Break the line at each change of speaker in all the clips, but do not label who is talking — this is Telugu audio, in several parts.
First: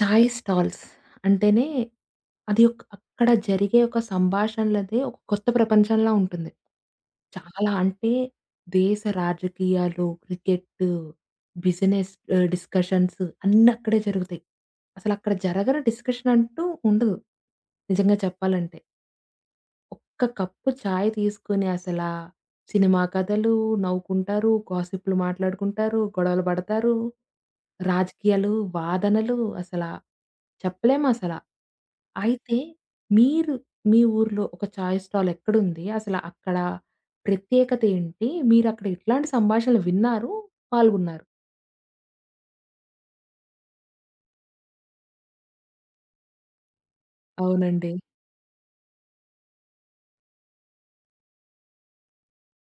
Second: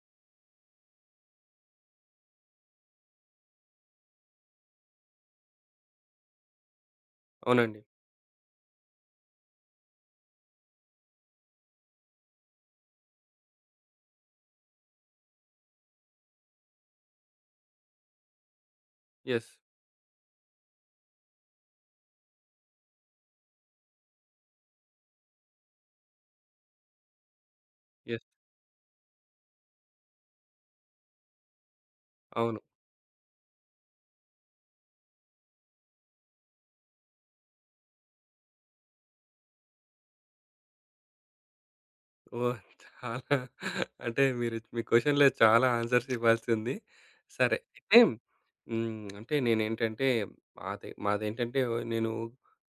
చాయ్ స్టాల్స్ అంటేనే అది ఒక అక్కడ జరిగే ఒక సంభాషణలదే ఒక కొత్త ప్రపంచంలా ఉంటుంది. చాలా
అవునండి.
అంటే దేశ రాజకీయాలు, క్రికెట్టు, బిజినెస్ డిస్కషన్స్ అన్నీ అక్కడే జరుగుతాయి. అసలక్కడ జరగని డిస్కషన్ అంటూ ఉండదు నిజంగా చెప్పాలంటే.
యెస్.
ఒక్క కప్పు చాయ్ తీసుకొని అసల సినిమా కథలు, నవ్వుకుంటారు, గాసిప్‌లు మాట్లాడుకుంటారు, గొడవలు పడతారు.
యెస్.
రాజకీయాలు, వాదనలు అసల చెప్పలేమసల. అయితే
అవును.
మీరు మీ ఊర్లో ఒక చాయ్ స్టాల్ ఎక్కడుంది? అసల అక్కడ ప్రత్యేకత ఏంటి? మీరక్కడ ఎట్లాంటి సంభాషణలు విన్నారు? పాల్గొన్నారు?
ఓహ్! చాలా అంటే మీరు మీ క్వెషన్‌లో చాలా ఆన్సర్స్ ఇవ్వాల్సుంది. సరే. అయితే
అవునండి.
అంటే నేనేంటంటే మాదేంటంటే నేను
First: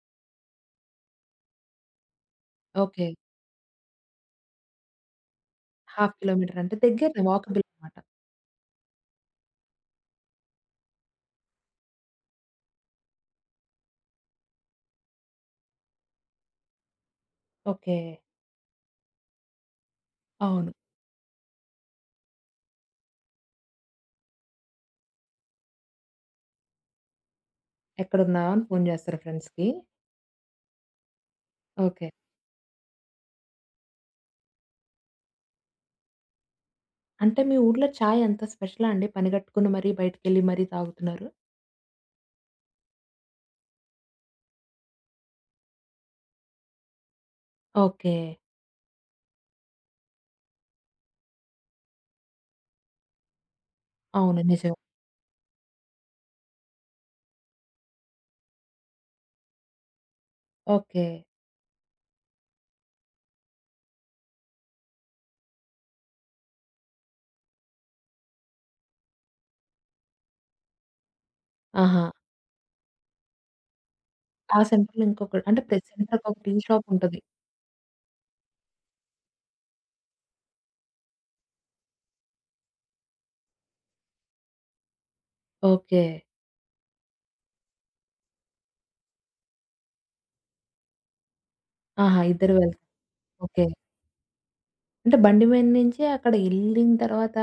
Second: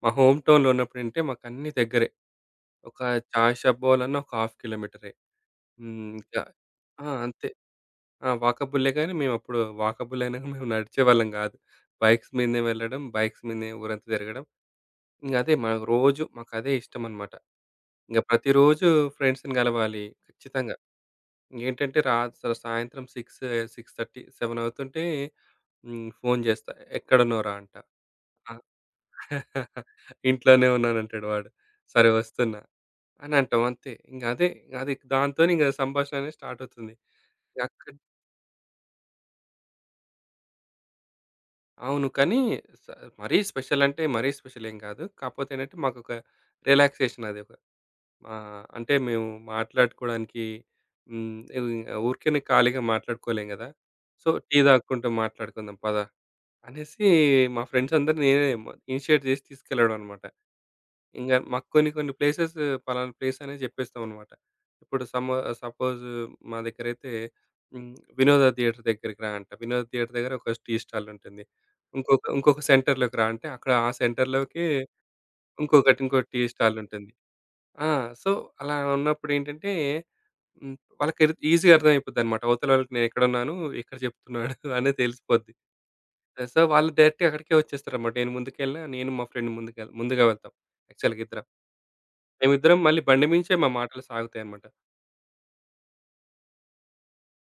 మా హోమ్ టౌన్‌లో ఉన్నప్పుడంటే మాకన్నీ దగ్గరే. ఒక
ఓకే.
చాయ్ షాప్ పోవాలన్నా ఒక హాఫ్ కిలోమీటరే.
హాఫ్
ఇంకా
కిలోమీటర్ అంటే
ఆ!
దగ్గరనే
అంతే.
వాకబుల్ అనమాట.
ఆ! వాకబులే గాని మేమప్పుడు వాకబుల్ అయినా మేము నడిచేవాళ్ళం కాదు. బైక్స్ మీదనే వెళ్ళడం, బైక్స్ మీదనే ఊరంతా తిరగడం. ఇంగ అదే మాకు రోజు మాకదే ఇష్టమనమాట.
ఓకే.
ఇంగ ప్రతిరోజు ఫ్రెండ్స్‌ని గలవాలి
అవును.
ఖచ్చితంగా. ఏంటంటే రా సాయంత్రం 6, 6:30, 7 అవుతుంటే ఫోను జేస్తా. "ఎక్కడున్నావురా" అంట.
ఎక్కడున్నావు
ఆ!
అని ఫోను చేస్తారు ఫ్రెండ్స్‌కి.
"ఇంట్లోనే ఉన్నానంటాడు" వాడు.
ఓకే.
"సరే వస్తున్నా" అని అంటాం అంతే. ఇంగ అదే ఇంకా అది దాంతోనే ఇంగ సంభాషణ అనేది స్టార్ట్ అవుతుంది.
అంటే మీ ఊర్లో
అక్కడ్
చాయ్ అంత స్పెషలా అండి? పనిగట్టుకుని మరీ బయటికెళ్ళి మరీ తాగుతున్నారు?
అవును. కానీ స మరీ స్పెషల్ అంటే మరీ స్పెషల్ ఏం గాదు. కాకపోతే ఏంటంటే మాకొక రిలాక్సేషన్ అది.
ఓకే.
ఆ! అంటే మేము మాట్లాడుకోవడానికి ఇవి ఊరికేనే ఖాళీగా మాట్లాడుకోలేం గదా! సో,
అవును.
టీ
నిజం.
తాగుకుంటూ మాట్లాడుకుందాం పద అనేసి మా ఫ్రెండ్స్ అందరిని నేనే ఇనిషియేట్ చేసి తీసుకెళ్ళడం అనమాట.
ఓకే.
ఇంగా మాకు కొన్ని కొన్ని ప్లేసెస్ పలానా ప్లేస్ అనేది చెప్పేస్తాం అనమాట. ఇప్పుడు సపోజ్ మా దగ్గరైతే హ్మ్. వినోద థియేటర్ దగ్గరికి రా అంట. వినోద థియేటర్ దగ్గర ఒక టీ స్టాల్ ఉంటుంది.
ఆహా!
ఇంకొక ఇంకొక సెంటర్‌లోకి రా అంటే అక్కడ ఆ
ఆ
సెంటర్‌లోకి
సెంటర్‌లో ఇంకొక అంటే ప్రతి
ఇంకొకటి ఇంకో
సెంటర్‌కి ఒక
టీ
టీ
స్టాల్
షాప్
ఉంటుంది.
ఉంటది.
ఆ! సో, అలా ఉన్నప్పుడేంటంటే, హ్మ్, వాళ్ళకి ఈజీగా అర్థమైపోద్దనమాట. అవతల వాళ్ళకి నేనెక్కడున్నాను, ఎక్కడ చెప్తున్నాడు అనేది తెలిసిపోద్ది.
ఓకే.
ఆహ్, సో, వాళ్ళు డైరెక్ట్‌గా అక్కడికే వచ్చేస్తారనమాట. నేను ముందుకెళ్ళినా, నేను మా ఫ్రెండ్ ముందుగా వెళ్తాం యాక్చువల్‌గా ఇద్దరం.
ఆహా! ఇద్దరు
మేమిద్దరం
వెళ్తారు.
మళ్ళీ బండి మించే
ఓకే.
మా మాటలు సాగుతాయనమాట.
అంటే బండి మీద నుంచి అక్కడ ఎళ్ళిన తర్వాత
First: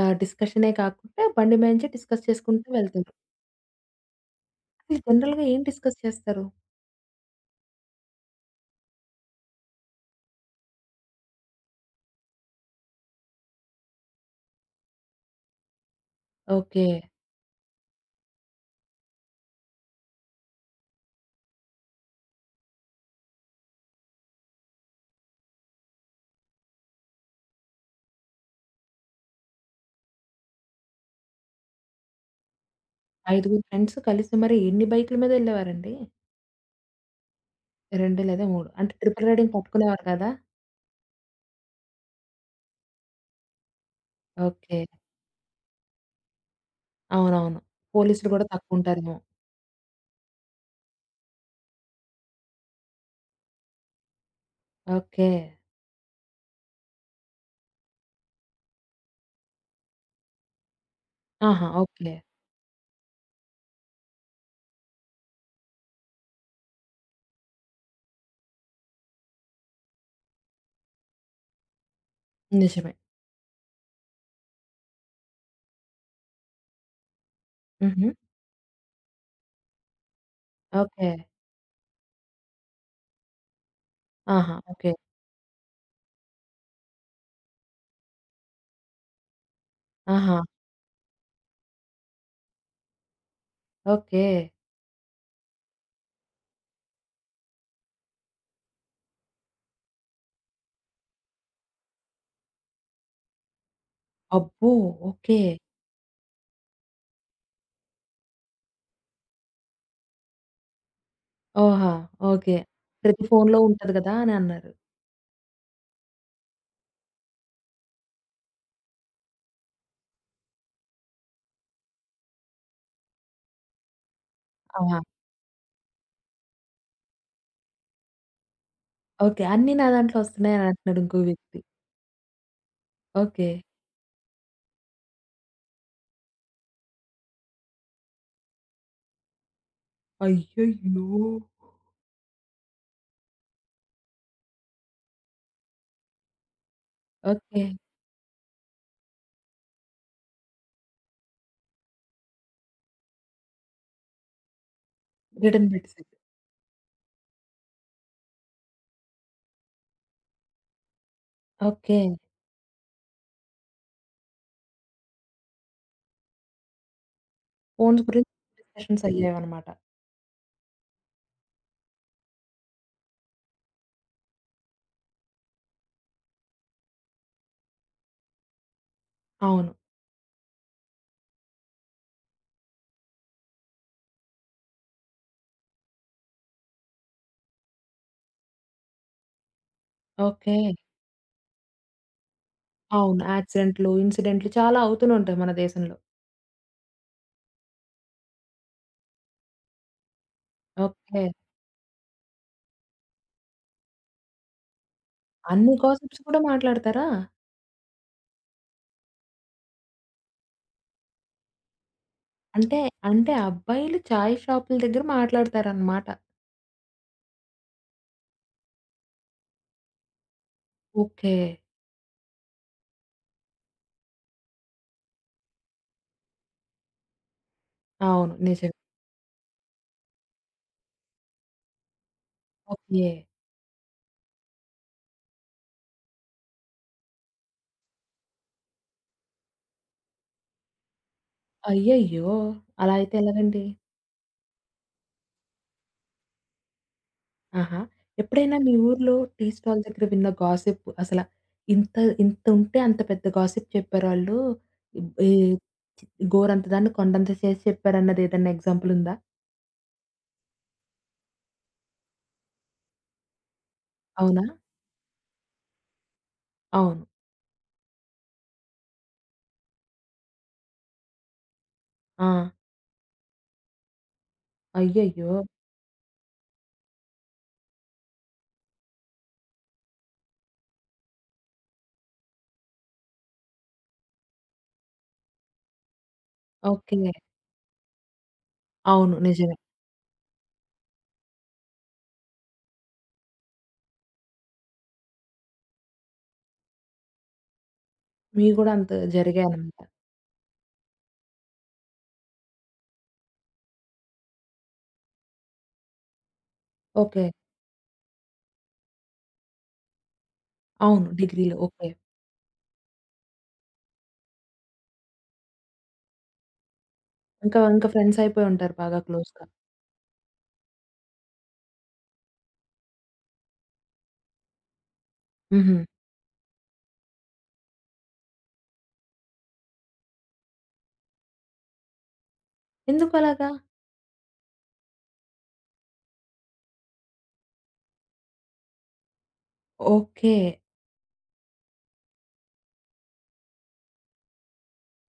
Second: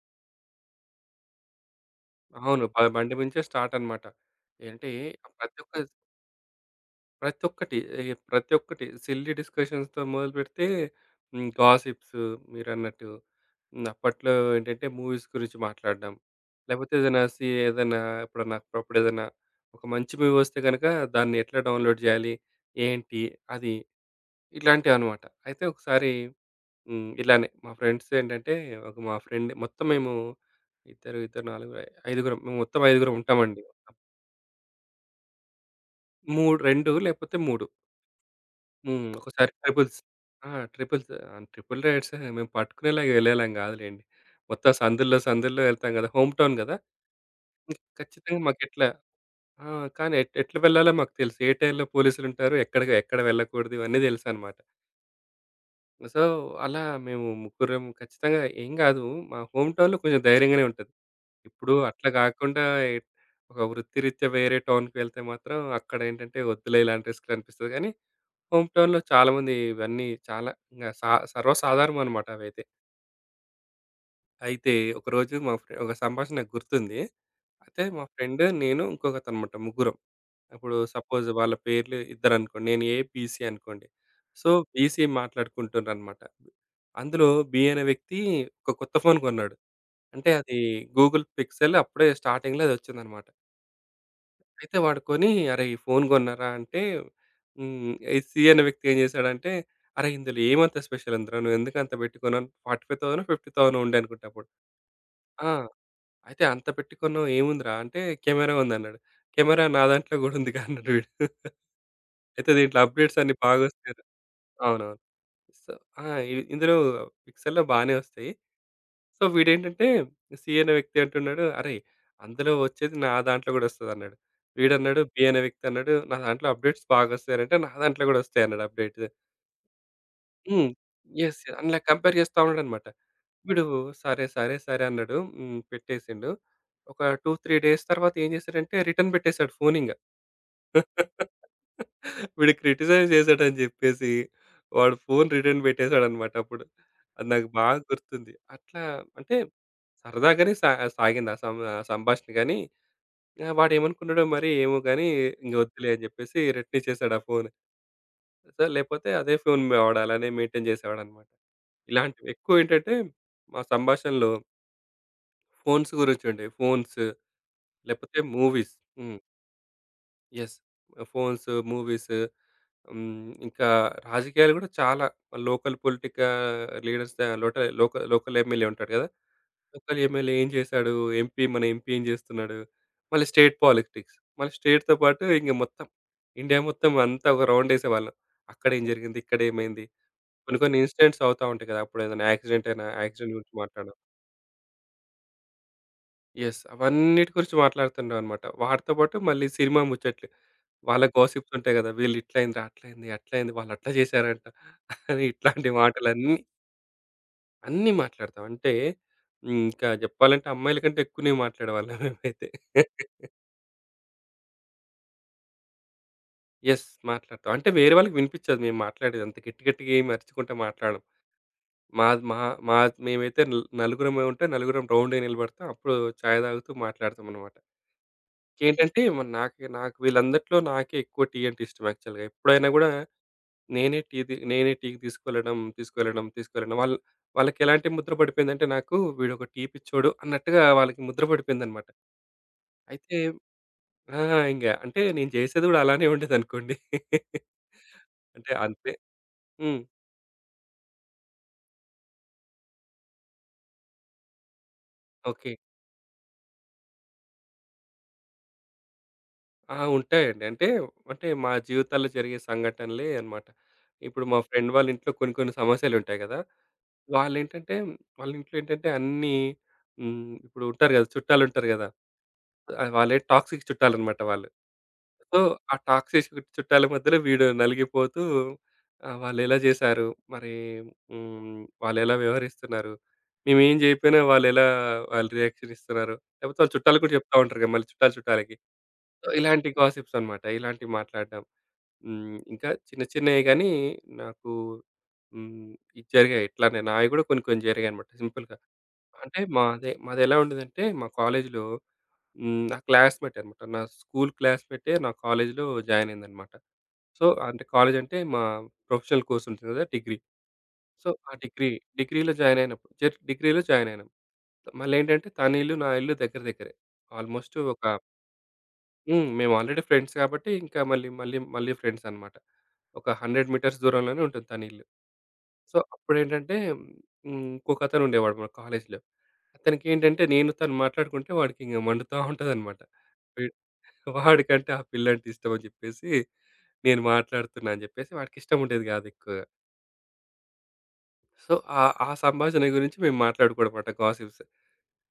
డిస్కషనే కాకుండా బండి మీద నుంచి డిస్కస్
అవును.
చేసుకుంటూ వెళ్తారు.
బండి మించే స్టార్ట్ అనమాట. అంటే
అసలు జనరల్‌గా
ప్రతి
ఏం
ఒక్క
డిస్కస్ చేస్తారు?
ప్రతి ఒక్కటి ఏ ప్రతి ఒక్కటి సిల్లీ డిస్కషన్స్‌తో మొదలుపెడితే హ్మ్. గాసిప్స్ మీరన్నట్టు. హ్మ్. అప్పట్లో ఏంటంటే మూవీస్ గురించి మాట్లాడడం.
ఓకే.
లేకపోతే ఏదైనా ఎప్పుడన్నా అప్పుడేదైనా ఒక మంచి మూవీ వస్తే గనక దాన్ని ఎట్లా డౌన్‌లోడ్ చేయాలి? ఏంటి? అది ఇట్లాంటివన్నమాట. అయితే ఒకసారి హ్మ్. ఇలానే మా ఫ్రెండ్స్ ఏంటంటే ఒక మా ఫ్రెండ్ మొత్తం మేము ఇద్దరు, ఇద్దరు, నలుగురు, ఐదుగురం మేము మొత్తం ఐదుగురం ఉంటామండి.
ఐదుగురు ఫ్రెండ్స్ కలిసి మరి ఎన్ని బైకుల మీద ఎళ్ళేవారండి?
3, 2 లేకపోతే 3.
2 లేదా 3 అంటే
హ్మ్.
ట్రిపుల్
ఒకసారి
రైడింగ్
ట్రిపుల్స్
పట్టుకునేవారు కదా!
ఆ! ట్రిపుల్స్ ఆహ్, ట్రిపుల్ రైడ్స్ మేము పట్టుకునేలాగా వెళ్ళేలాం గాదులెండి. మొత్తం
ఓకే.
సందుల్లో వెళ్తాం గదా! హోమ్ టౌన్ గదా!
అవునవును.
హ్మ్.
పోలీసులు
ఖచ్చితంగా
గూడా
మాకెట్లా
తక్కువుంటారేమో.
ఆ! కానీ ఎట్లా వెళ్ళాలో మాకు తెలుసు. ఏ టైంలో పోలీసులుంటారు, ఎక్కడ వెళ్ళకూడదు ఇవన్నీ తెలుసనమాట.
ఓకే.
సో, అలా మేము ముగ్గురం ఖచ్చితంగా ఏం గాదు మా హోమ్ టౌన్‌లో కొంచెం ధైర్యంగానే ఉంటది.
ఆహా!
ఇప్పుడు అట్లా
ఓకే.
గాకుండా ఎ ఒక వృత్తిరీత్యా వేరే టౌన్‌కి వెళ్తే మాత్రం అక్కడేంటంటే వద్దులే ఇలాంటి రిస్క్‌లనిపిస్తది గానీ హోమ్ టౌన్‌లో చాలామంది ఇవన్నీ చాలా ఇంగ సర్వసాధారణం అనమాట అవైతే.
నిజమే.
అయితే ఒకరోజు మా ఫ్రె ఒక సంభాషణ నాకు గుర్తుంది. అయితే మా
హుహు.
ఫ్రెండ్, నేను, ఇంకొకతనమాట ముగ్గురం. ఇప్పుడు
ఓకే.
సపోజ్ వాళ్ళ పేర్లు ఇద్దరనుకోండి. నేను ఏ, బి, సి అనుకోండి. సో,
ఆహా! ఓకే.
బీసీ మాట్లాడుకుంటున్నారనమాట. అందులో బి అనే వ్యక్తి ఒక కొత్త ఫోన్ కొన్నాడు. అంటే
ఆహా!
అది గూగుల్ పిక్సెల్ అప్పుడే స్టార్టింగ్‌లో అదొచ్చిందనమాట.
ఓకే.
అయితే వాడు కొని, "అరేయ్! ఫోను గొన్నారా" అంటే హ్మ్. ఈ సి అనే వ్యక్తి ఏం జేశాడంటే, "అరేయ్! ఇందులో ఏమంత స్పెషల్ ఉందిరా? నువ్వెందుకు అంత పెట్టి కొన్నావు? 45,000, 50,000 ఉండే అనుకుంటా అప్పుడు."
అబ్బో! ఓకే.
"ఆ! అయితే అంత పెట్టి కొన్నావు ఏముందిరా?" అంటే, "కెమెరా ఉందన్నాడు." "కెమెరా నా దాంట్లో గూడా ఉందిగా" అన్నాడు వీడు.
ఓహా!
అయితే
ఓకే.
దీంట్లో అప్‌డేట్స్
ప్రతి
అన్నీ
ఫోనులో ఉంటది
బాగొస్తాయిరా
గదా! అని అన్నారు.
అవునవును. సో ఆ! ఇందులో పిక్సెల్‌లో బానే వస్తాయి. సో వీడేంటంటే సి అనే వ్యక్తి అంటున్నాడు, "అరేయ్! అందులో వచ్చేది నా దాంట్లో గూడా వస్తదన్నాడు."
ఆహా!
వీడన్నాడు బి అనే వ్యక్తి అన్నాడు, "నా దాంట్లో అప్డేట్స్ బాగొస్తాయంటే నా దాంట్లో గూడా వస్తాయన్నాడు అప్డేట్స్."
ఓకే. అన్నీ నా దాంట్లో వస్తున్నాయి అని
హ్మ్.
అంటున్నాడు ఇంకో
యెస్.
వ్యక్తి.
అందులో కంపేర్ చేస్తా ఉన్నాడన్నమాట.
ఓకే.
వీడు సరే అన్నాడు. హ్మ్. పెట్టేసిండు. ఒక 2, 3 డేస్ తర్వాత ఏం చేశాడంటే రిటర్న్ పెట్టేసాడు ఫోనింగ.
అయ్యయ్యో!
వీడు క్రిటిసైజ్ చేశాడని చెప్పేసి వాడు ఫోను రిటర్న్ పెట్టేసాడన్నమాట అప్పుడు. అది నాకు
ఓకే.
బాగా గుర్తుంది. అట్లా అంటే సరదాగానే సాగింది ఆ ఆహ్, సంభాషణ గానీ, ఆహ్, వాడేమనుకున్నాడో మరి ఏమో గానీ, ఇంక
రిటర్న్
వద్దులే అని
పెట్టేసారు.
జెప్పేసి రెట్టిచ్చేసాడు ఆ ఫోను. సో, లేపోతే అదే ఫోను వాడు అలానే మెయింటైన్ జేసేవాడనమాట.
ఓకే.
ఇలాంటివి ఎక్కువేంటంటే, మా సంభాషణలో ఫోన్స్ గురించుండేవి. ఫోన్స్,
ఫోన్స్
లేపోతే
గురించి
మూవీస్.
డిస్కషన్స్
హ్మ్.
అయ్యాయన్నమాట.
యెస్. ఫోన్స్, మూవీస్ హ్మ్. ఇంకా రాజకీయాలు గూడా చాలా లోకల్ పొలిటికా లీడర్స్ ద లోట లోక లోకల్ ఎమ్మెల్యే ఉంటాడు గదా!
అవును.
లోకల్ ఎమ్మెల్యే ఏం చేశాడు? మన ఎంపీ ఏం చేస్తున్నాడు? మళ్ళీ స్టేట్ పాలిటిక్స్. మళ్ళీ స్టేట్‌తో పాటు ఇంక మొత్తం ఇండియా మొత్తం అంతా ఒక రౌండేసేవాళ్ళం. అక్కడేం జరిగింది? ఇక్కడేమైంది?
ఓకే.
కొన్ని కొన్ని ఇన్సిడెంట్స్ అవుతా ఉంటాయి కదా! అప్పుడు ఏదైనా యాక్సిడెంట్ అయినా
అవును.
యాక్సిడెంట్ గురించి
యాక్సిడెంట్లు,
మాట్లాడడం.
ఇన్సిడెంట్లు చాలా అవుతూనే ఉంటాయి మన దేశంలో.
యెస్. అవన్నిటి గురించి మాట్లాడుతుండేవన్నమాట. వాటితో పాటు మళ్ళీ సినిమా ముచ్చట్లు. వాళ్ళ
ఓకే.
గాసిప్స్ ఉంటాయి కదా! వీళ్ళు ఇట్లయిందిరా, అట్లయింది, అట్లయింది, వాళ్ళట్లా చేశారంట అని ఇట్లాంటి
అన్ని గాసిప్స్
మాటలన్నీ
కూడా
అన్నీ
మాట్లాడతారా?
అన్నీ మాట్లాడతాం. అంటే హ్మ్. ఇంకా చెప్పాలంటే అమ్మాయిల కంటే ఎక్కువనే మాట్లాడేవాళ్ళం మేమైతే.
అంటే, అంటే అబ్బాయిలు చాయ్ షాపుల దగ్గర మాట్లాడతారనమాట.
యెస్. మాట్లాడతాం. అంటే వేరే వాళ్ళకి వినిపిచ్చదు మేము మాట్లాడేది. అంత గట్టిగా ఏమి అరుచుకుంట మాట్లాడం.
ఓకే.
మాది మా మా మేమైతే నలుగురమే ఉంటే నలుగురం రౌండ్‌గా నిలబడతాం. అప్పుడు చాయ్ తాగుతూ మాట్లాడతామనమాట.
అవును. నిజమే.
ఇంకేంటంటే మరి నాకు నాకు వీళ్ళందట్లో నాకే ఎక్కువ టీ అంటే ఇష్టం యాక్చువల్‌గా. ఎప్పుడైనా గూడా
ఓకే.
నేనే టీ తి నేనే టీకి తీసుకెళ్ళడం, తీసుకెళ్ళడం, తీసుకెళ్ళడం. వాళ్ళు వాళ్ళకెలాంటి ముద్ర పడిపోయిందంటే నాకు వీడొక టీ పిచ్చోడు అన్నట్టుగా వాళ్ళకి ముద్ర పడిపోయిందనమాట.
అయ్యయ్యో! అలా అయితే
అయితే
ఎలాగండి?
ఆ! ఇంగ అంటే నేను చేసేది గూడా అలానే ఉండేదనుకోండి.
ఆహా!
అంటే
ఎప్పుడైనా మీ
అంతే
ఊర్లో టీ
హ్మ్.
స్టాల్ దగ్గర విన్న గాసిప్ అసల ఇంత ఇంతుంటే అంత పెద్ద గాసిప్ చెప్పారాళ్ళు. ఈ
ఓకే.
గోరంత దాన్ని కొండంత చేసి చెప్పారన్నది ఏదన్నా ఎగ్జాంపుల్ ఉందా?
ఆ! ఉంటాయండి. అంటే, మా జీవితాల్లో జరిగే సంఘటనలే అన్నమాట. ఇప్పుడు మా
అవునా?
ఫ్రెండ్ వాళ్ళ ఇంట్లో కొన్ని కొన్ని సమస్యలుంటాయి గదా!
అవును.
వాళ్ళేంటంటే, వాళ్ళ ఇంట్లో ఏంటంటే అన్నీ హ్మ్. ఇప్పుడు ఉంటారు గదా! చుట్టాలుంటారు గదా!
ఆ!
ఆహ్, వాళ్ళే టాక్సిక్ చుట్టాలన్నమాట వాళ్ళు.
అయ్యయ్యో!
సో, ఆ టాక్సిక్ చుట్టాల మధ్యలో వీడు నలిగిపోతూ ఆహ్, వాళ్ళెలా జేశారు? మరి హ్మ్. వాళ్ళెలా వ్యవహరిస్తున్నారు? మేమేం జేయకపోయినా వాళ్ళెలా వాళ్ళు ఎలా వాళ్ళు రియాక్షన్ ఇస్తున్నారు? లేకపోతే వాళ్ళ
ఓకే.
చుట్టాలకు గూడా జెప్తా ఉంటారు గదా! మళ్ళీ చుట్టాలు చుట్టాలకి.
అవును.
సో
నిజమే.
ఇలాంటి గాసిప్స్ అన్నమాట. ఇలాంటివి మాట్లాడడం. హ్మ్. ఇంకా చిన్న చిన్నయి గానీ నాకు హ్మ్. ఇది జరిగాయి. ఇట్లానే నాయి గూడా కొన్ని కొన్ని జరిగాయన్నమాట
మీవి
సింపుల్‌గా.
గూడా అంత
అంటే
జరిగాయనమాట.
మాదెలా ఉండేదంటే మా కాలేజీలో హ్మ్. నా క్లాస్‌మేట్ అన్నమాట. నా స్కూల్ క్లాస్‌మేటే నా కాలేజీలో జాయిన్ అయిందన్నమాట.
ఓకే.
సో, అంటే కాలేజ్ అంటే మా ప్రొఫెషనల్ కోర్స్ ఉంటుంది గదా! డిగ్రీ.
అవును.
సో, ఆ
డిగ్రీలో.
Degree
okay.
డిగ్రీలో జాయిన్ అయినప్పుడు జస్ట్ డిగ్రీలో జాయిన్ అయినాం. మళ్ళేంటంటే తన ఇల్లు, నా ఇల్లు దగ్గర దగ్గరే. ఆల్‌మోస్ట్
ఇంకా
ఒక
ఇంకా ఫ్రెండ్స్ అయిపోయి ఉంటారు బాగా
హ్మ్.
క్లోజ్‌గా.
మేము ఆల్రెడీ ఫ్రెండ్స్ కాబట్టి ఇంకా మళ్ళీ ఫ్రెండ్స్ అన్నమాట. ఒక 100 మీటర్స్ దూరంలోనే ఉంటుంది తన ఇల్లు.
హుహు.
సో, అప్పుడేంటంటే హ్మ్. ఇంకొకతను ఉండేవాడు మా కాలేజీలో. అతనికేంటంటే నేను తను మాట్లాడుకుంటే వాడికింక మండుతా ఉంటదన్నమాట.
ఎందుకు
వీ
అలాగా?
వాడికంటే ఆ పిల్లంటే ఇష్టమని జెప్పేసి నేను మాట్లాడుతున్నా అని జెప్పేసి వాడికిష్టం ఉండేది గాదు ఎక్కువగా.
ఓకే.
సో, ఆ ఆ సంభాషణ గురించి మేము మాట్లాడుకోవడం మాట గాసిప్స్.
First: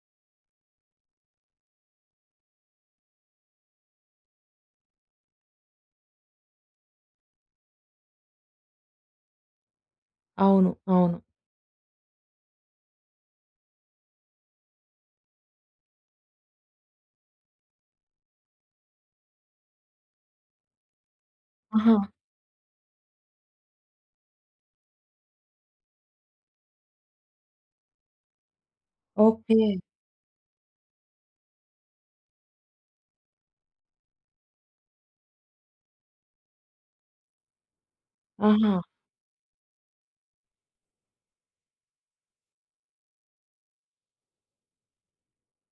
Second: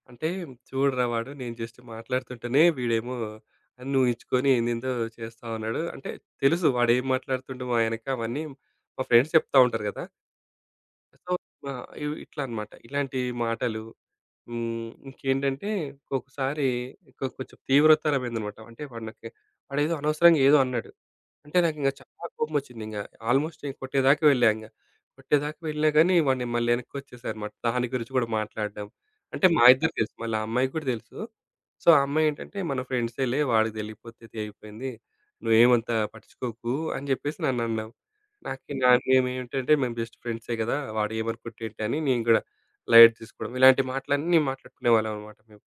అంటే చూడరా వాడు నేను జస్ట్ మాట్లాడుతుంటేనే వీడేమో అని నువ్వు ఇచ్చుకొని ఏందేందో చేస్తా ఉన్నాడు. అంటే తెలుసు వాడేం మాట్లాడుతుండు మా వెనక అవన్నీ మా ఫ్రెండ్స్ చెప్తా ఉంటారు కదా!
అవును. అవును.
సో, ఆహ్, ఇవి ఇట్లా అనమాట. ఇలాంటి మాటలు. హ్మ్. ఇంకేంటంటే ఒక్కొక్కసారి కొంచెం తీవ్రతరమైందనమాట. అంటే వాడు నాకు వాడేదో అనవసరంగా ఏదో అన్నాడు. అంటే నాకింక
ఆహా!
చాలా కోపమొచ్చిందింక. ఆల్‌మోస్ట్ నేను కొట్టేదాకా వెళ్ళా ఇంగ. కొట్టేదాకా వెళ్ళినా గానీ వాడిని మళ్ళీ వెనక్కొచ్చేసారన్నమాట. దాని గురించి గూడా మాట్లాడడం. అంటే
ఓకే.
మా ఇద్దరికి తెలుసు. మళ్ళీ ఆ అమ్మాయికి గూడా తెలుసు. సో, ఆ అమ్మాయేంటంటే మన ఫ్రెండ్సేలే వాడికి తెలియకపోతే అయిపోయింది. నువ్వేమంత పట్టించుకోకు అని జెప్పేసి నన్ననడం. నాకి
ఆహా!
నా మేమేంటంటే మేము జస్ట్ ఫ్రెండ్సే గదా! వాడేమనుకుంటేంటి అని నేను గూడా లైట్ తీసుకోవడం. ఇలాంటి మాటలన్నీ మాట్లాడుకునేవాళ్ళమన్నమాట మేము.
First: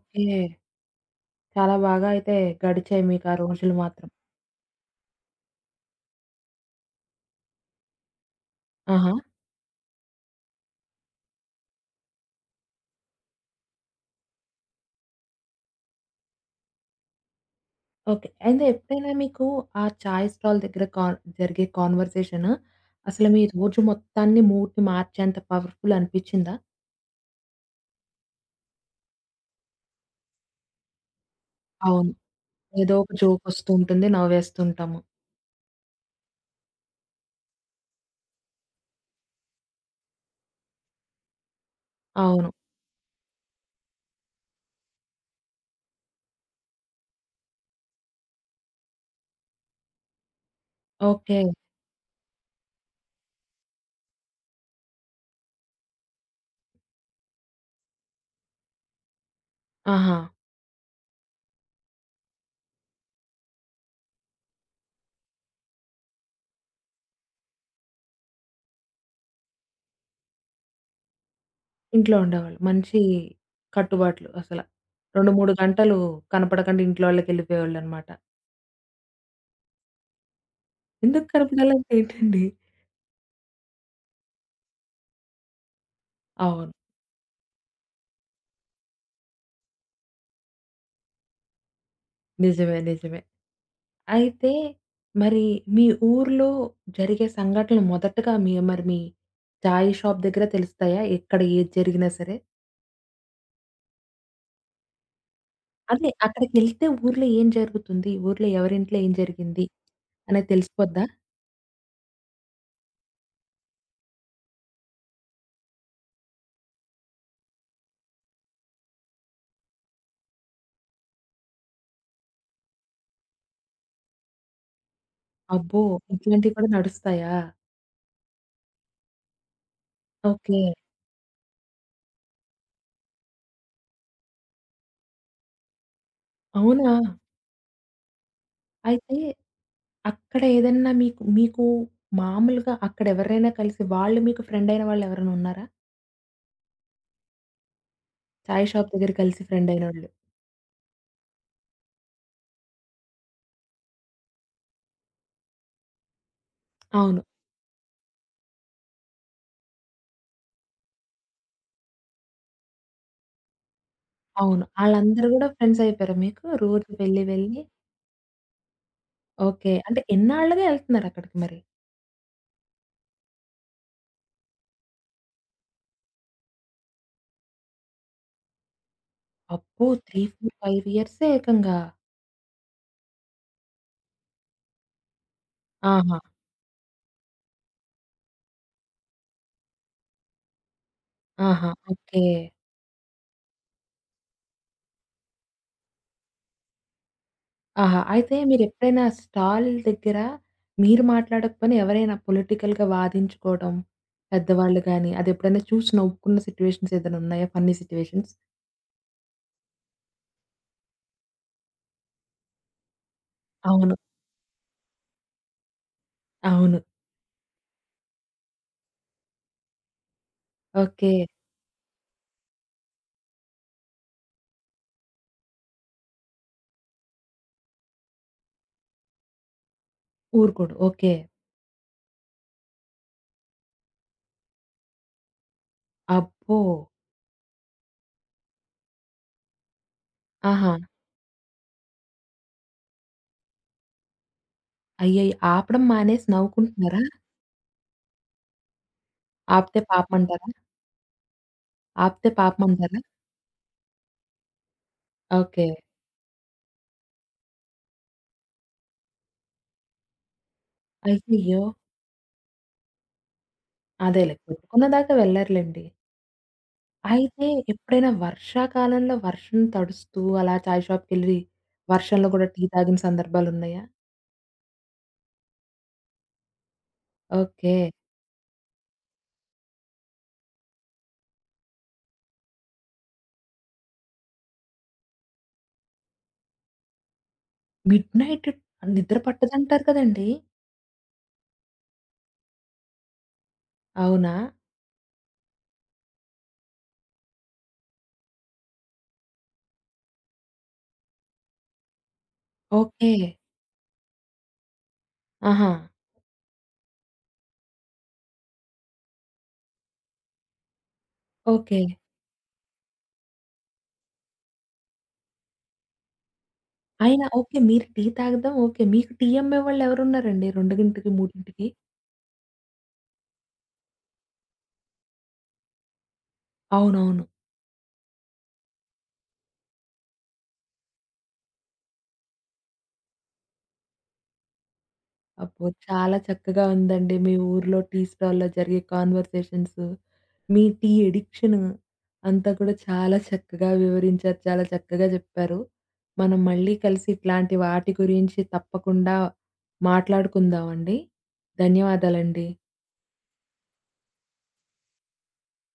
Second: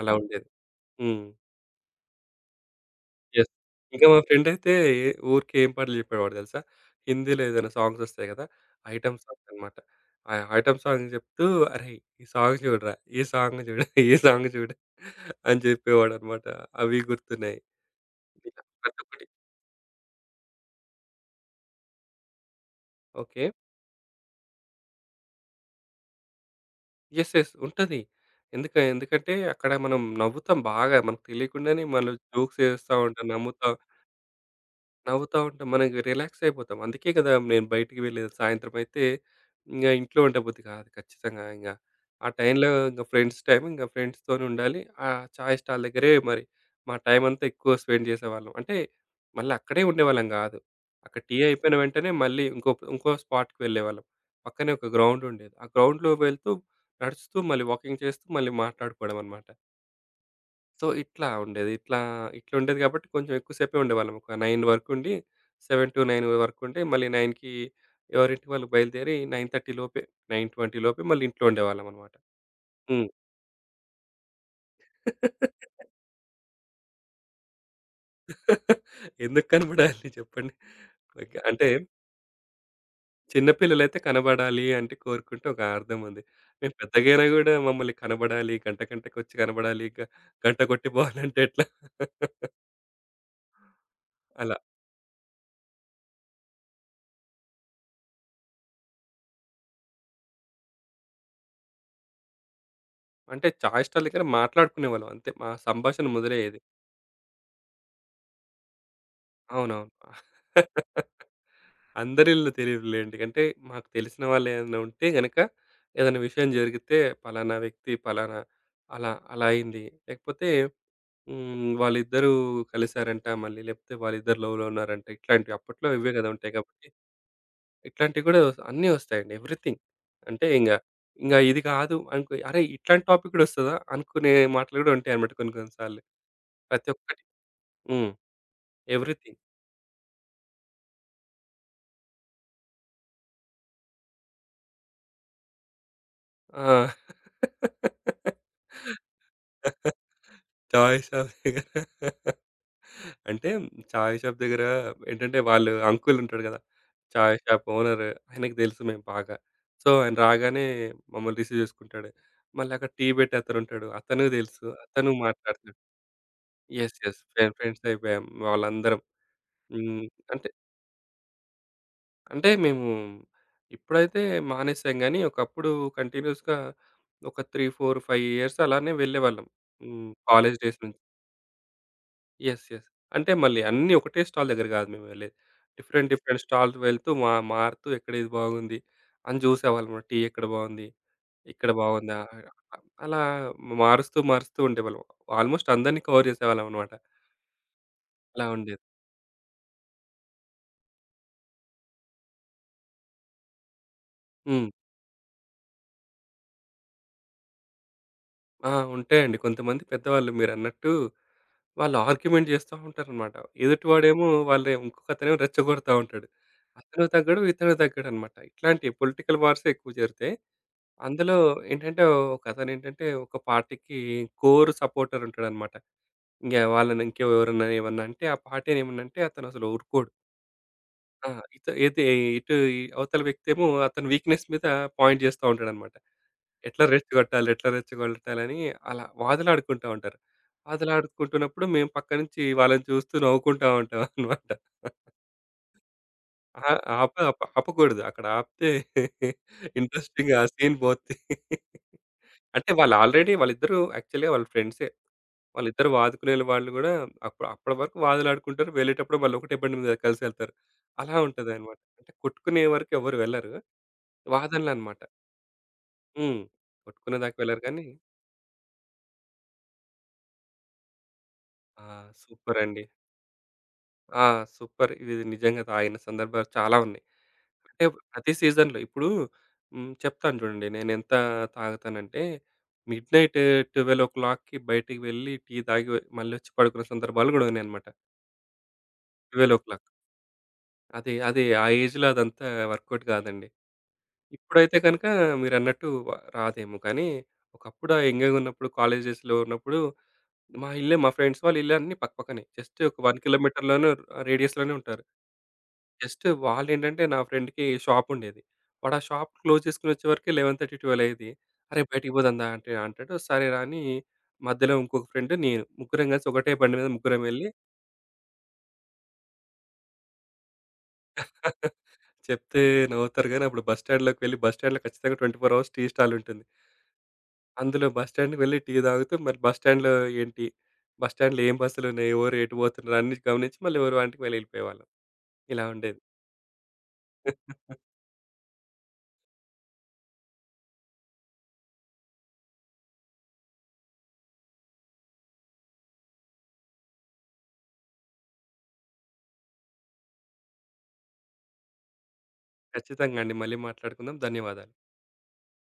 అలా ఉండేది. హ్మ్.
చాలా బాగా అయితే గడిచాయి మీకు ఆ
యెస్.
రోజులు
ఇంకా
మాత్రం.
మా ఫ్రెండయితే ఊరికే ఏం పాటలు చెప్పేవాడు తెలుసా? హిందీలో ఏదైనా సాంగ్స్ వస్తాయి కదా!
ఆహా!
ఐటెమ్ సాంగ్స్ అన్నమాట. ఆ ఐటెమ్ సాంగ్ చెప్తూ "అరేయ్! ఈ సాంగ్ చూడరా, ఈ సాంగ్ చూడు, ఈ సాంగ్ చూడు" అని చెప్పేవాడన్నమాట. అవి గుర్తున్నాయి.
ఓకే.
ఇలా
అయితే
ప్రతి
ఎప్పుడైనా
ఒక్కటి.
మీకు ఆ చాయ్ స్టాల్ దగ్గర జరిగే కాన్వర్సేషన్ అసలు మీ
ఓకే.
రోజు మొత్తాన్ని మూడ్‌ని మార్చేంత పవర్‌ఫుల్ అనిపిచ్చిందా?
యెస్. యెస్. ఉంటది. ఎందుకంటే అక్కడ మనం నవ్వుతాం బాగా. మనకు తెలియకుండానే
అవును.
మనం జోక్స్
ఏదో
చేస్తా
ఒక
ఉంటాం.
జోక్ వస్తూ ఉంటుంది. నవ్వేస్తుంటాము.
నవ్వుతా ఉంటాం. మనకి రిలాక్స్ అయిపోతాం. అందుకే కదా! నేను బయటికి వెళ్ళేది. సాయంత్రం అయితే ఇంగ ఇంట్లో ఉండబుద్ధి కాదు ఖచ్చితంగా ఇంగ. ఆ
అవును.
టైంలో ఇంగ ఫ్రెండ్స్ టైం ఇంగ ఫ్రెండ్స్‌తోని ఉండాలి. ఆ చాయ్ స్టాల్ దగ్గరే మరి మా టైం అంతా ఎక్కువ స్పెండ్ చేసేవాళ్ళం. అంటే మళ్ళీ అక్కడే ఉండేవాళ్ళం కాదు. అక్కడ టీ
ఓకే.
అయిపోయిన వెంటనే మళ్ళీ ఇంకో ఇంకో స్పాట్‌కి వెళ్ళేవాళ్ళం. పక్కనే ఒక గ్రౌండ్ ఉండేది. ఆ గ్రౌండ్‌లో వెళ్తూ, నడుస్తూ మళ్ళీ వాకింగ్ చేస్తూ మళ్ళీ మాట్లాడుకోవడం అన్నమాట.
ఆహా!
సో, ఇట్లా ఉండేది. ఇట్లుండేది కాబట్టి కొంచెం ఎక్కువ సేపే ఉండేవాళ్ళం. ఒక 9 వరకుండి 7-9 వరకుంటే మళ్ళీ 9కి ఎవరింటికి వాళ్ళు బయలుదేరి 9:30 లోపే 9:20 లోపే మళ్ళీ ఇంట్లో ఉండేవాళ్ళమనమాట.
ఇంట్లో ఉండేవాళ్ళు. మంచి
హ్మ్.
కట్టుబాట్లు అసల. 2, 3 గంటలు కనపడకుండా ఇంట్లోళ్ళకెళ్ళిపోయేవాళ్ళనమాట.
ఎందుకు కనబడాలి చెప్పండి?
ఎందుకు
ఓకే. అంటే
కనపడాలంటే ఏంటండి?
చిన్న పిల్లలైతే కనబడాలి అంటే కోరుకుంటే ఒక అర్థం ఉంది.
అవును.
మేము పెద్దగైనా గూడా మమ్మల్ని కనబడాలి, గంట గంటకొచ్చి కనబడాలి, గంట కొట్టి పోవాలంటే ఎట్లా?
నిజమే. నిజమే. అయితే
అలా.
మరి మీ ఊర్లో జరిగే సంఘటనలు మొదటగా మీ మీ చాయ్ షాప్ దగ్గర తెలుస్తాయా? ఎక్కడ ఏది జరిగినా సరే?
అంటే చాయ్ స్టాల్ దగ్గర మాట్లాడుకునేవాళ్ళం అంతే. మా సంభాషణ
అదే
మొదలయ్యేది.
అక్కడికెళ్తే ఊర్లో ఏం జరుగుతుంది? ఊర్లో ఎవరింట్లో ఏం జరిగింది?
అవునవును.
అనేది తెలిసిపోద్దా?
అందరి ఇల్లు తెలియదులేండి. అంటే మాకు తెలిసిన వాళ్ళు ఏదైనా ఉంటే గనక ఏదైనా విషయం జరిగితే పలానా వ్యక్తి పలానా అలా అలా అయింది. లేకపోతే హ్మ్. వాళ్ళిద్దరూ కలిసారంట మళ్ళీ లేకపోతే వాళ్ళిద్దరు లవ్‌లో ఉన్నారంట. ఇట్లాంటివి
అబ్బో!
అప్పట్లో ఇవే కదా ఉంటాయి
ఇట్లాంటివి కూడా
కాబట్టి
నడుస్తాయా?
అన్నీ వస్తాయండి. ఎవ్రీథింగ్. అంటే
ఓకే.
ఇంగ ఇంగ ఇది కాదు అనుకో అరే! ఇట్లాంటి టాపిక్ కూడా వస్తదా? అనుకునే మాటలు కూడా ఉంటాయన్నమాట కొన్ని కొన్ని సార్లు. ప్రతి
అవునా?
ఒక్కటి. హ్మ్.
అయితే
ఎవ్రీథింగ్.
అక్కడ ఏదన్నా మీకు మీకు మామూలుగా అక్కడెవరైనా కలిసి వాళ్ళు మీకు ఫ్రెండయిన వాళ్ళెవరైనా ఉన్నారా?
ఆ!
చాయ్ షాప్ దగ్గర కలిసి ఫ్రెండయినోళ్ళు.
చాయ్ షాప్ దగ్గర అంటే చాయ్ షాప్ దగ్గర ఏంటంటే వాళ్ళు అంకుల్ ఉంటాడు కదా!
అవును.
చాయ్ షాప్ ఓనర్ ఆయనకి తెలుసు మేము బాగా. సో, ఆయన రాగానే మమ్మల్ని రిసీవ్ చేసుకుంటాడు. మళ్ళీ అక్కడ టీ పెట్టే అతనుంటాడు. అతను తెలుసు.
అవును.
అతను
ఆళ్ళందరూ గూడా
మాట్లాడతాడు.
ఫ్రెండ్సయిపోయారా మీకు? రోజు
యెస్. యెస్.
వెళ్ళి వెళ్ళి
ఫ్రెండ్స్ అయిపోయాం వాళ్ళందరం.
ఓకే. అంటే
హ్మ్. అంటే,
ఎన్నాళ్ళుగా ఎళ్తున్నారక్కడికి మరి?
అంటే మేము ఇప్పుడైతే మానేసాం గానీ, ఒకప్పుడు కంటిన్యూయస్‌గా ఒక 3, 4, 5 ఇయర్స్ అలానే వెళ్ళేవాళ్ళం.
అబ్బో! 3,
హ్మ్.
4,
కాలేజ్ డేస్
5
నుంచి.
ఇయర్సే ఏకంగా.
యెస్. యెస్. అంటే మళ్ళీ అన్నీ ఒకటే స్టాల్ దగ్గర కాదు మేము వెళ్ళేది. డిఫరెంట్
ఆహా!
డిఫరెంట్ స్టాల్ వెళ్తూ మారుతూ ఎక్కడ ఇది బాగుంది అని చూసేవాళ్ళం. టీ ఎక్కడ బాగుంది?
ఆహా!
ఇక్కడ బాగుందా?
ఓకే.
అలా మారుస్తూ మారుస్తూ ఉండేవాళ్ళం. ఆల్‌మోస్ట్ అందరిని కవర్ చేసేవాళ్ళం అన్నమాట.
ఆహా! అయితే
అలా ఉండేది.
మీరెప్పుడైనా స్టాల్ దగ్గర మీరు మాట్లాడకపోయినా ఎవరైనా పొలిటికల్‌గా వాదించుకోవడం,
హ్మ్.
పెద్దవాళ్ళు గాని, అదెప్పుడైనా చూసి నవ్వుకున్న సిట్యుయేషన్స్ ఏదైనా ఉన్నాయా ఫన్నీ సిట్యుయేషన్స్?
ఆ! ఉంటాయండి. కొంతమంది పెద్దవాళ్ళు మీరన్నట్టు వాళ్ళు ఆర్గ్యుమెంట్ చేస్తా ఉంటారన్నమాట.
అవును.
ఎదుటివాడేమో వాళ్ళ ఇంకొకతనేమో రెచ్చగొడతా ఉంటాడు.
అవును.
అతను తగ్గడు, ఇతను తగ్గడన్నమాట. ఇట్లాంటి పొలిటికల్ వార్సే ఎక్కువ జరుగుతాయి.
ఓకే.
అందులో ఏంటంటే ఒకతనేంటంటే ఒక పార్టీకి కోర్ సపోర్టర్ ఉంటాడనమాట. ఇంగ వాళ్ళని ఇంకెవరన్నా ఏమన్నా అంటే ఆ పార్టీ ఏమనంటే అతనసలు ఊరుకోడు.
ఊరుకోడు. ఓకే.
ఆ! అయితే ఇటు ఈ అవతల వ్యక్తేమో అతని వీక్‌నెస్ మీద పాయింట్ జేస్తా ఉంటాడనమాట.
అబ్బో!
ఎట్లా రెచ్చగొట్టాలి? ఎట్లా రెచ్చగొట్టాలని అలా వాదులాడుకుంటా ఉంటారు.
ఆహా!
వాదులాడుకుంటున్నప్పుడు మేము పక్క నుంచి వాళ్ళని చూస్తూ నవ్వుకుంటా ఉంటాం అనమాట.
అయ్యయ్య! ఆపడం మానేసి
ఆహా!
నవ్వుకుంటున్నారా?
ఆప ఆప ఆపకూడదు. అక్కడ ఆపితే
ఆపితే
ఇంట్రెస్టింగ్ ఆ
పాపమంటారా?
సీన్ పోద్ది.
ఆపితే
అంటే వాళ్ళు
పాపమంటారా?
ఆల్రెడీ వాళ్ళిద్దరూ యాక్చువల్‌గా వాళ్ళు ఫ్రెండ్సే.
ఓకే.
వాళ్ళిద్దరు వాదుకునేల వాళ్ళు గూడా అప్పుడు అప్పటి వరకు వాదులాడుకుంటారు. వెళ్ళేటప్పుడు మళ్ళీ ఒకటే బండి మీద కలిసి వెళ్తారు. అలా
అయ్యయ్యో!
ఉంటదనమాట. అంటే కొట్టుకునే వరకు ఎవరు వెళ్లరు.
అదేలే కొట్టుకున్న
వాదనలనమాట.
దాకా వెళ్లరులెండి.
హ్మ్. కొట్టుకునే దాకా
అయితే
వెళ్లరు కానీ
ఎప్పుడైనా వర్షాకాలంలో వర్షం తడుస్తూ అలా చాయ్ షాప్‌కెళ్లి
ఆ!
వర్షంలో కూడా టీ
సూపరండి.
తాగిన సందర్భాలున్నాయా?
ఆ! సూపర్. ఇది నిజంగా తాగిన సందర్భాలు చాలా ఉన్నాయి.
ఓకే.
అంటే ప్రతి సీజన్‌లో ఇప్పుడు హ్మ్. చెప్తాను చూడండి. నేనెంత తాగుతానంటే మిడ్‌నైట్ 12:00కి బయటికి వెళ్లి టీ తాగి మళ్ళొచ్చి పడుకున్న సందర్భాలు గూడా ఉన్నాయన్నమాట.
మిడ్‌నైట్ నిద్ర
12:00
పట్టదంటారు కదండీ!
అది అది ఆ ఏజ్‌లో అదంతా వర్కౌట్ కాదండి.
అవునా?
ఇప్పుడైతే గనుక మీరన్నట్టు రాదేమో కానీ, ఒకప్పుడు యంగ్‌గా ఉన్నప్పుడు కాలేజెస్‌లో ఉన్నప్పుడు, మా ఇల్లే మా ఫ్రెండ్స్ వాళ్ళ ఇల్లన్నీ పక్కపక్కనే. జస్ట్ ఒక
ఓకే.
1 కిలోమీటర్‌లోనే రేడియస్‌లోనే ఉంటారు.
ఆహా!
జస్ట్ వాళ్ళేంటంటే నా ఫ్రెండ్‌కి షాప్ ఉండేది. వాడు ఆ షాప్ క్లోజ్ చేసుకొని వచ్చేవరకి 11:30, 12 అయ్యేది. "అరే!
ఓకే.
బయటికి పోదాం దా" అంటే అంటాడు. సరేరా అని మధ్యలో ఇంకొక ఫ్రెండ్ నేను ముగ్గురం కలిసి ఒకటే బండి మీద ముగ్గురం
అయినా
వెళ్ళి
ఓకే. మీరు టీ తాగడం ఓకే. మీకు టీ అమ్మేవాళ్ళు ఎవరున్నారండి 2కి, 3కి?
చెప్తే నవ్వుతారు గానీ, అప్పుడు బస్ స్టాండ్‌లోకి వెళ్లి బస్ స్టాండ్‌లో ఖచ్చితంగా 24 అవర్స్ టీ స్టాల్ ఉంటుంది.
అవునవును.
అందులో బస్ స్టాండ్‌కి వెళ్లి టీ తాగుతూ మరి బస్ స్టాండ్‌లో ఏంటి? బస్ స్టాండ్‌లో ఏం బస్సులున్నాయి? ఎవరు ఎటు పోతున్నారు? అన్నీ గమనించి మళ్ళీ ఎవరి వాటికి వాళ్ళు వెళ్ళిపోయేవాళ్ళం. ఇలా
అబ్బో!
ఉండేది.
చాలా చక్కగా ఉందండి. మీ ఊర్లో టీ స్టాల్‌లో జరిగే కాన్వర్సేషన్స్, మీ టీ ఎడిక్షన్ అంతా కూడా చాలా చక్కగా వివరించారు. చాలా చక్కగా చెప్పారు. మనం మళ్ళీ కలిసి ఇట్లాంటి వాటి గురించి తప్పకుండా మాట్లాడుకుందామండి. ధన్యవాదాలండి.
ఖచ్చితంగా అండి. మళ్ళీ మాట్లాడుకుందాం. ధన్యవాదాలు.